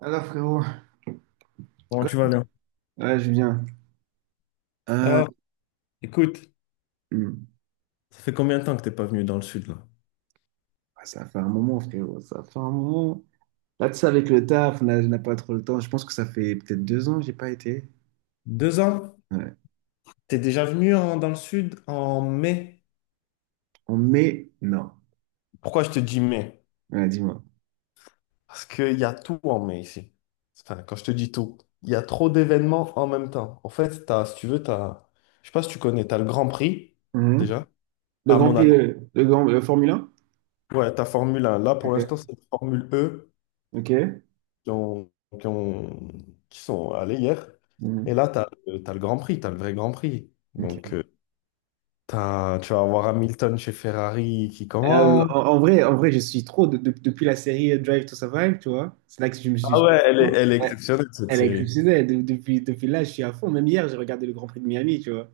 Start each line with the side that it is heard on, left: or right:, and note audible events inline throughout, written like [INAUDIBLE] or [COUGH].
right: Alors frérot,
left: Comment tu vas là?
right: ouais Julien, euh,
left: Ah, écoute.
right: hmm.
left: Ça fait combien de temps que t'es pas venu dans le sud là?
right: Ah, ça fait un moment frérot, ça fait un moment. Là tu sais avec le taf, on n'a pas trop le temps. Je pense que ça fait peut-être 2 ans que j'ai pas été.
left: Deux ans,
right: Ouais.
left: t'es déjà venu dans le sud en mai.
right: En mai, non.
left: Pourquoi je te dis mai?
right: Ouais, dis-moi.
left: Parce qu'il y a tout en mai ici. Enfin, quand je te dis tout, il y a trop d'événements en même temps. En fait, si tu veux, je sais pas si tu connais, t'as le Grand Prix,
right: Mhm.
left: déjà,
right: Le
left: à
right: Grand Prix,
left: Monaco.
right: le Grand, le Formule 1?
left: Ouais, ta Formule 1. Là, pour
right: Ok.
left: l'instant, c'est la Formule E
right: Ok.
left: qui ont, qui ont- qui sont allés hier. Et
right: Mhm.
left: là, t'as, as le Grand Prix, t'as le vrai Grand Prix.
right: Ok.
left: Donc, tu vas avoir Hamilton chez Ferrari qui
right: Euh,
left: commence.
right: en, en vrai, en vrai, je suis trop depuis la série Drive to Survive, tu vois. C'est là que je me
left: Ah
right: suis.
left: ouais, elle est
right: Ouais.
left: exceptionnelle cette
right: Elle est
left: série.
right: exceptionnelle. Depuis là, je suis à fond. Même hier, j'ai regardé le Grand Prix de Miami, tu vois.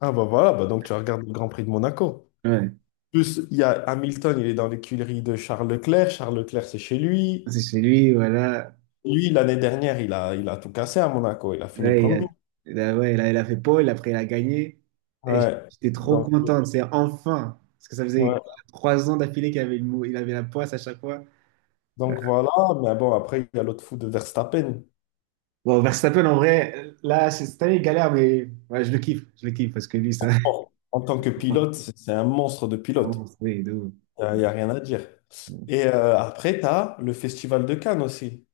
left: Ah bah voilà, bah donc tu regardes le Grand Prix de Monaco.
right: Ouais.
left: Plus, il y a Hamilton, il est dans l'écurie de Charles Leclerc. Charles Leclerc, c'est chez lui.
right: C'est chez lui, voilà.
left: Lui, l'année dernière, il a tout cassé à Monaco. Il a fini
right: Là, il a,
left: premier.
right: là, ouais, il a fait pole, après il a gagné. Et
left: Ouais.
right: j'étais trop
left: Donc,
right: contente, c'est enfin. Parce que ça faisait
left: ouais.
right: 3 ans d'affilée qu'il avait, il avait la poisse à chaque fois.
left: Donc voilà, mais bon, après, il y a l'autre fou de Verstappen.
right: Bon, Verstappen, en vrai, là, cette année, il galère, mais ouais, je le kiffe. Je le kiffe parce que lui, ça.
left: Bon, en tant que pilote,
right: [LAUGHS]
left: c'est un monstre de
right: Vraiment,
left: pilote.
right: c'est de ouf.
left: Y a rien à dire. Et après, tu as le Festival de Cannes aussi.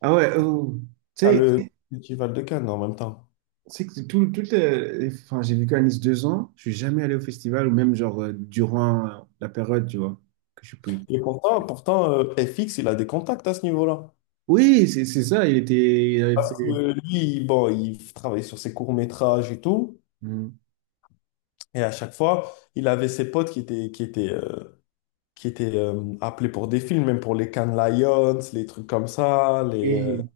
right: Ah ouais, oh. Tu
left: T'as
right: sais, tu
left: le Festival de Cannes en même temps.
right: sais que tout, enfin, j'ai vécu à Nice 2 ans, je suis jamais allé au festival ou même genre durant la période, tu vois, que je suis plus.
left: Et pourtant FX, il a des contacts à ce niveau-là.
right: Oui, c'est ça, il était, il avait
left: Parce
right: fait.
left: que lui, bon, il travaillait sur ses courts-métrages et tout.
right: Mm.
left: Et à chaque fois, il avait ses potes qui étaient appelés pour des films, même pour les Cannes Lions, les trucs comme ça.
right: et-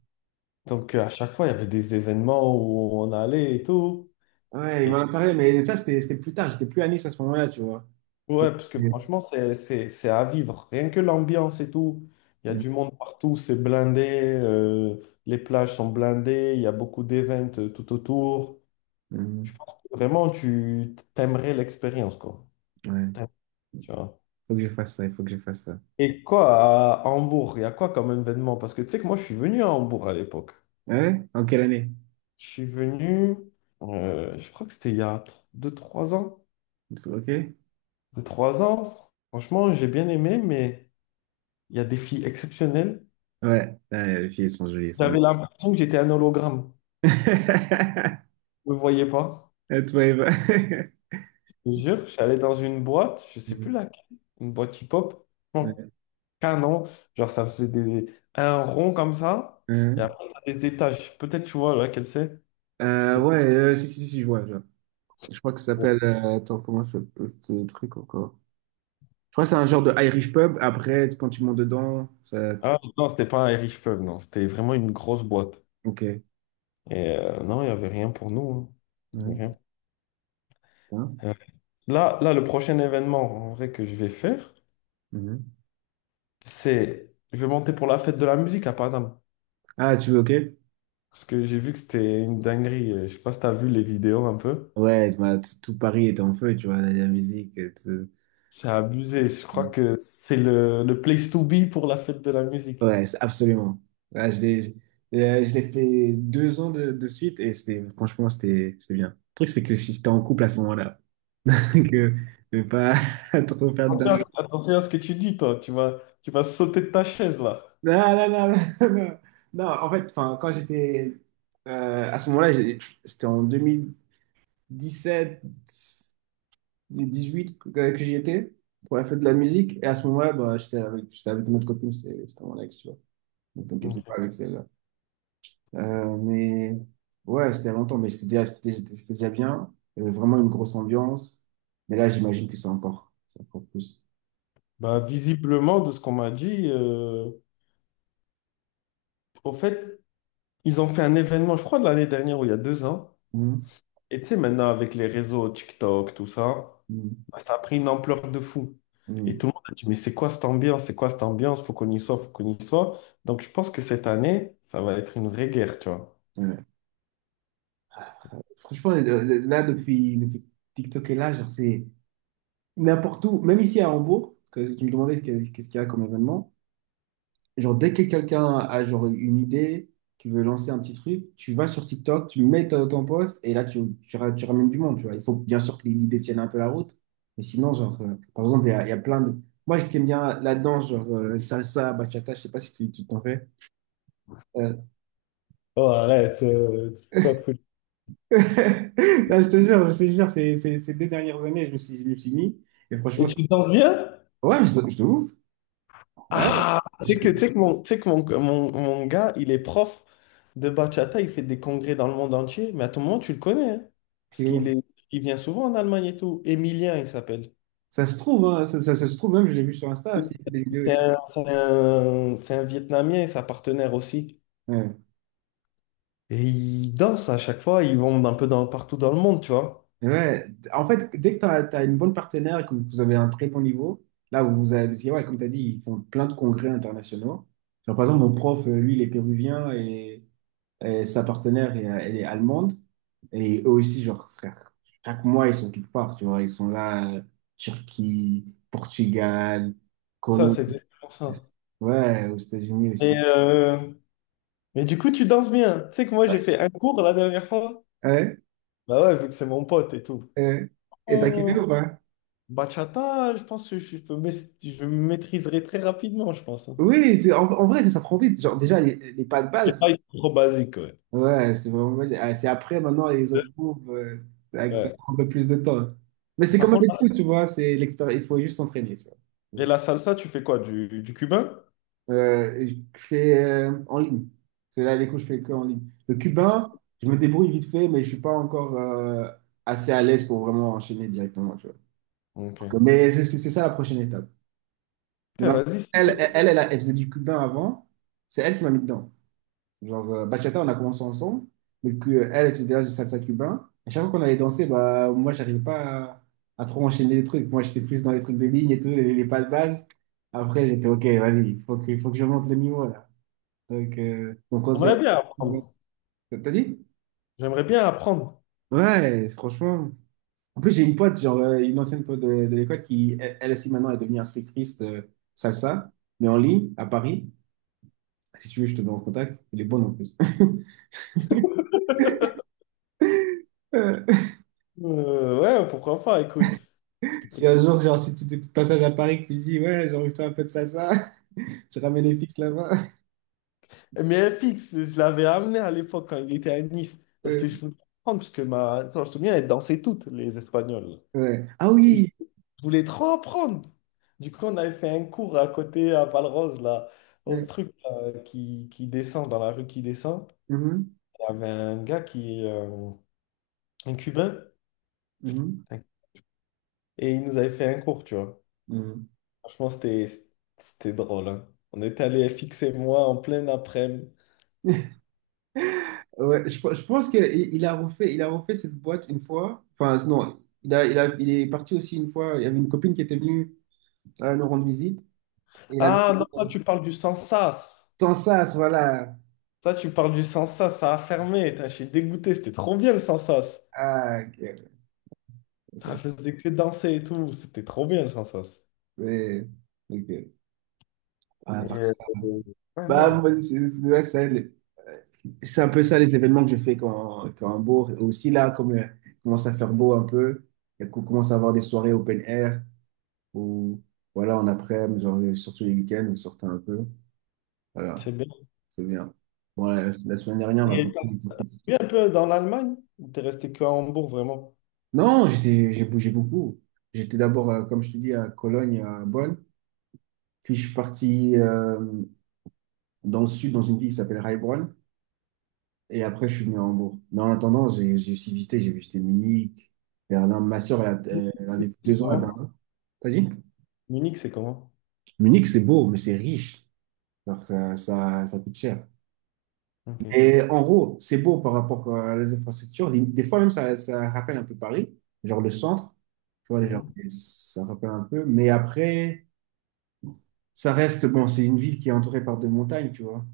left: Donc à chaque fois, il y avait des événements où on allait et tout.
right: ouais, il m'en a parlé, mais ça, c'était plus tard, j'étais plus à Nice à ce moment-là, tu vois.
left: Ouais, parce que
right: Mm.
left: franchement, c'est à vivre. Rien que l'ambiance et tout. Il y a
right: Mm.
left: du monde partout, c'est blindé, euh, les plages sont blindées, il y a beaucoup d'events tout autour. Je
right: Mm.
left: pense que vraiment, tu t'aimerais l'expérience, quoi.
right: Ouais,
left: T'aimerais, Tu vois.
right: faut que je fasse ça, il faut que je fasse ça.
left: Et quoi, à Hambourg, il y a quoi comme événement? Parce que tu sais que moi, je suis venu à Hambourg à l'époque.
right: Ouais? En quelle année?
left: Je suis venu, je crois que c'était il y a deux trois ans.
right: Ok?
left: Deux trois ans, franchement, j'ai bien aimé, mais il y a des filles exceptionnelles.
right: Ouais, ah, les filles sont jolies, elles sont jolies.
left: J'avais l'impression que j'étais un hologramme.
right: [LAUGHS]
left: Je ne me voyais pas.
right: Toi, Eva. [LAUGHS]
left: Je te jure, je suis allé dans une boîte, je sais plus
right: Mm.
left: laquelle, une boîte hip-hop, bon
right: Ouais.
left: canon. Genre, ça faisait un rond comme ça. Et
right: Hein.
left: après, t'as des étages. Peut-être tu vois laquelle c'est. Je sais pas.
right: Ouais, si, si, si, si, je vois, je vois. Je crois que ça s'appelle. Attends, comment ça s'appelle ce truc encore? Je crois que c'est un genre de Irish pub. Après, quand tu montes dedans, ça.
left: Ah, non, c'était pas un Irish pub, non. C'était vraiment une grosse boîte.
right: Ok.
left: Et non, il n'y avait rien pour nous, hein. Il y
right: Ouais.
left: avait
right: Hein.
left: rien. Là, le prochain événement en vrai que je vais faire,
right: Mhm.
left: c'est je vais monter pour la fête de la musique à Paname.
right: Ah, tu veux, ok?
left: Parce que j'ai vu que c'était une dinguerie. Je sais pas si t'as vu les vidéos un peu.
right: Ouais, bah, tout Paris était en feu, tu vois, la musique. Tout...
left: C'est abusé. Je crois que c'est le place to be pour la fête de la musique.
right: Ouais, absolument. Ah, je l'ai fait 2 ans de suite et c'était, franchement, c'était bien. Le truc, c'est que j'étais en couple à ce moment-là. [LAUGHS] Que je vais pas [LAUGHS] trop faire de
left: Attention à ce,
right: dingue.
left: attention à ce que tu dis, toi. Tu vas sauter de ta chaise, là.
right: Non, non, non, [LAUGHS] non, non. Non, en fait, enfin, quand j'étais à ce moment-là, c'était en 2017. 18 que j'y étais pour la fête de la musique. Et à ce moment-là, bah, j'étais avec une autre copine, c'était mon ex, tu vois. Donc t'inquiète, c'est pas
left: Ok.
right: avec celle-là. Mais ouais, c'était il y a longtemps, mais c'était déjà bien. Il y avait vraiment une grosse ambiance. Mais là, j'imagine que c'est encore plus.
left: Bah, visiblement, de ce qu'on m'a dit, au fait, ils ont fait un événement, je crois, de l'année dernière ou il y a deux ans.
right: Mhm.
left: Et tu sais, maintenant, avec les réseaux TikTok, tout ça.
right: Mhm.
left: Ça a pris une ampleur de fou. Et
right: Mhm.
left: tout le monde a dit, mais c'est quoi cette ambiance? C'est quoi cette ambiance? Faut qu'on y soit, faut qu'on y soit. Donc je pense que cette année, ça va être une vraie guerre, tu vois.
right: Ouais. Franchement, là, depuis TikTok est là, genre, c'est n'importe où, même ici à Hambourg, que tu me demandais ce qu'est-ce qu'il y a comme événement. Genre, dès que quelqu'un a genre une idée, qui veut lancer un petit truc, tu vas sur TikTok, tu mets ton post et là, tu ramènes du monde, tu vois. Il faut bien sûr que l'idée tienne un peu la route. Mais sinon, genre, par exemple, il y a plein de... Moi, je t'aime bien la danse, genre salsa, bachata, je sais pas si tu t'en fais. Euh,
left: Oh, arrête, quoi de fou.
right: [LAUGHS] Non, je te jure, ces 2 dernières années, je me suis mis. Et
left: Et
right: franchement,
left: tu danses bien?
right: ouais, je te ouvre. Ouais,
left: Ah,
right: je-
left: c'est que, tu sais que, mon, tu sais que mon gars, il est prof de bachata, il fait des congrès dans le monde entier, mais à tout moment, tu le connais, hein. parce qu'il
right: c'est-
left: est, il vient souvent en Allemagne et tout. Emilien, il s'appelle.
right: ça se trouve, hein, ça se trouve même, je l'ai vu sur Insta, s'il fait des vidéos et
left: C'est
right: tout.
left: un, c'est un- c'est un Vietnamien et sa partenaire aussi.
right: Ouais.
left: Et ils dansent à chaque fois, ils vont un peu partout dans le monde, tu vois.
right: Ouais, en fait, dès que tu as, une bonne partenaire et que vous avez un très bon niveau, là vous avez, parce que, ouais, comme tu as dit, ils font plein de congrès internationaux. Genre, par exemple, mon prof, lui, il est péruvien et sa partenaire, elle, elle est allemande. Et eux aussi, genre, frère, chaque mois, ils sont quelque part, tu vois, ils sont là, Turquie, Portugal,
left: Ça,
right: Colombie,
left: c'est exactement ça.
right: ouais, aux États-Unis
left: Et,
right: aussi.
left: euh, mais du coup, tu danses bien. Tu sais que moi,
right: Ouais,
left: j'ai fait un cours la dernière fois.
right: ouais.
left: Bah ouais, vu que c'est mon pote et tout.
right: Ouais. Et t'as kiffé ou
left: Oh,
right: pas?
left: bachata, je pense que je maîtriserai très rapidement, je pense, hein.
right: Oui, en vrai, ça prend vite. Genre, déjà, les pas de
left: Les
right: base.
left: pas, ils sont trop basiques, ouais.
right: Ouais, c'est vraiment, c'est ah, c'est après, maintenant, les autres cours, ça
left: Ouais.
right: prend un peu plus de temps. Mais c'est
left: Par
right: comme avec
left: contre,
right: tout, tu vois, c'est l'expérience, il faut juste s'entraîner, tu vois.
left: et la salsa, tu fais quoi? Du cubain?
right: Je fais en ligne. C'est là, les cours, je fais que en ligne. Le cubain, je me débrouille vite fait, mais je suis pas encore assez à l'aise pour vraiment enchaîner directement, tu vois.
left: Ok.
right: Mais c'est ça la prochaine étape. Mais
left: Putain, vas-y, c'est dur.
right: elle faisait du cubain avant, c'est elle qui m'a mis dedans. Genre, bachata, on a commencé ensemble, mais que, elle, elle faisait déjà du salsa cubain. À chaque fois qu'on allait danser, bah, moi, j'arrivais pas à trop enchaîner les trucs. Moi, j'étais plus dans les trucs de ligne et tout, les pas de base. Après, j'ai fait, OK, vas-y, il faut que je monte le niveau, là. Donc on
left: On
right: s'est...
left: aimerait bien apprendre.
right: T'as dit?
left: J'aimerais bien apprendre.
right: Ouais, franchement. En plus, j'ai une pote, genre, une ancienne pote de l'école qui, elle, elle aussi, maintenant, est devenue instructrice de salsa, mais en ligne, à Paris. Si tu veux, je te mets en contact. Elle est bonne, en plus. [LAUGHS]
left: Ouais, pourquoi pas, écoute.
right: Si un jour, genre, si tu es de passage à Paris, que tu dis, ouais, j'ai envie de faire un peu de salsa, [LAUGHS] tu ramènes les fixes là-bas.
left: Mais FX, je l'avais amené à l'époque quand il était à Nice, parce
right: Euh,
left: que je voulais apprendre, parce que quand je te souviens, elle dansait toutes, les Espagnols.
right: ouais. Ah
left: Je
right: oui!
left: voulais trop apprendre. Du coup, on avait fait un cours à côté, à Valrose, là, au
right: Euh,
left: truc là, qui descend, dans la rue qui descend.
right: mhm,
left: Il y avait un gars un Cubain,
right: mhm,
left: et il nous avait fait un cours, tu vois.
right: mhm.
left: Franchement, c'était drôle, hein. On était allé FX et moi en plein après-midi.
right: Ouais, je pense qu'il il a refait cette boîte une fois. Enfin, non, il est parti aussi une fois. Il y avait une copine qui était venue nous rendre visite. Et il avait
left: Ah non,
right: dit,
left: toi, tu parles du Sansas.
right: sans ça, voilà.
left: Toi, tu parles du Sansas, ça a fermé. Tain, je suis dégoûté, c'était trop bien le Sansas.
right: Ah, ok. Ça,
left: Ça faisait que danser et tout, c'était trop bien le Sansas.
right: c'est- ok. Ah,
left: Et,
right: par ça.
left: euh, ouais,
right: Bah,
left: non,
right: moi, ouais, ça, euh, c'est un peu ça les événements que je fais quand il beau. Aussi là, comme il commence à faire beau un peu, et qu'on commence à avoir des soirées open air ou voilà, en après, genre, surtout les week-ends, on sortait un peu. Voilà,
left: c'est bien.
right: c'est bien. Bon, la semaine dernière, ma
left: Et
right: copine,
left: t'as
right: elle sortait...
left: vu un peu dans l'Allemagne? Ou t'es resté que à Hambourg, vraiment?
right: Non, j'étais, j'ai bougé beaucoup. J'étais d'abord, comme je te dis, à Cologne, à Bonn. Puis je suis parti dans le sud, dans une ville qui s'appelle Heilbronn. Et après, je suis venu à Hambourg. Mais en attendant, j'ai aussi visité, j'ai visité Munich, Berlin. Ma sœur, elle a vécu
left: C'est
right: 2 ans à
left: comment?
right: Berlin. T'as dit?
left: Munich, c'est comment?
right: Munich, c'est beau, mais c'est riche. Alors, ça coûte cher.
left: Ok.
right: Et en gros, c'est beau par rapport à les infrastructures. Des fois, même, ça rappelle un peu Paris, genre le centre. Tu vois, genre,
left: Mhm.
right: ça rappelle un peu. Mais après, ça reste, bon, c'est une ville qui est entourée par 2 montagnes, tu vois.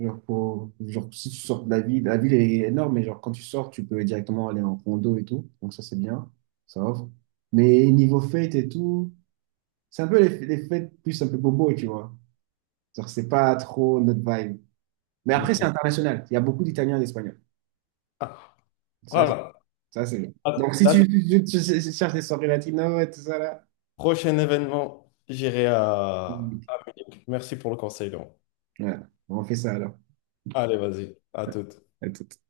right: Genre, genre, si tu sors de la ville est énorme, mais genre, quand tu sors, tu peux directement aller en condo et tout. Donc, ça, c'est bien. Ça offre. Mais niveau fête et tout, c'est un peu les fêtes plus un peu bobo, tu vois. Genre, c'est pas trop notre vibe. Mais après,
left: Ok.
right: c'est international. Il y a beaucoup d'Italiens et d'Espagnols.
left: Ah,
right: Ça,
left: voilà.
right: ça c'est bien.
left: Alors,
right: Donc, si
left: là,
right: tu cherches des soirées latino et tout ça, là,
left: prochain événement, j'irai à.
right: hmm,
left: Merci pour le conseil, Laurent.
right: ouais, on fait ça alors.
left: Allez, vas-y, à
right: Ouais.
left: toute.
right: À tout.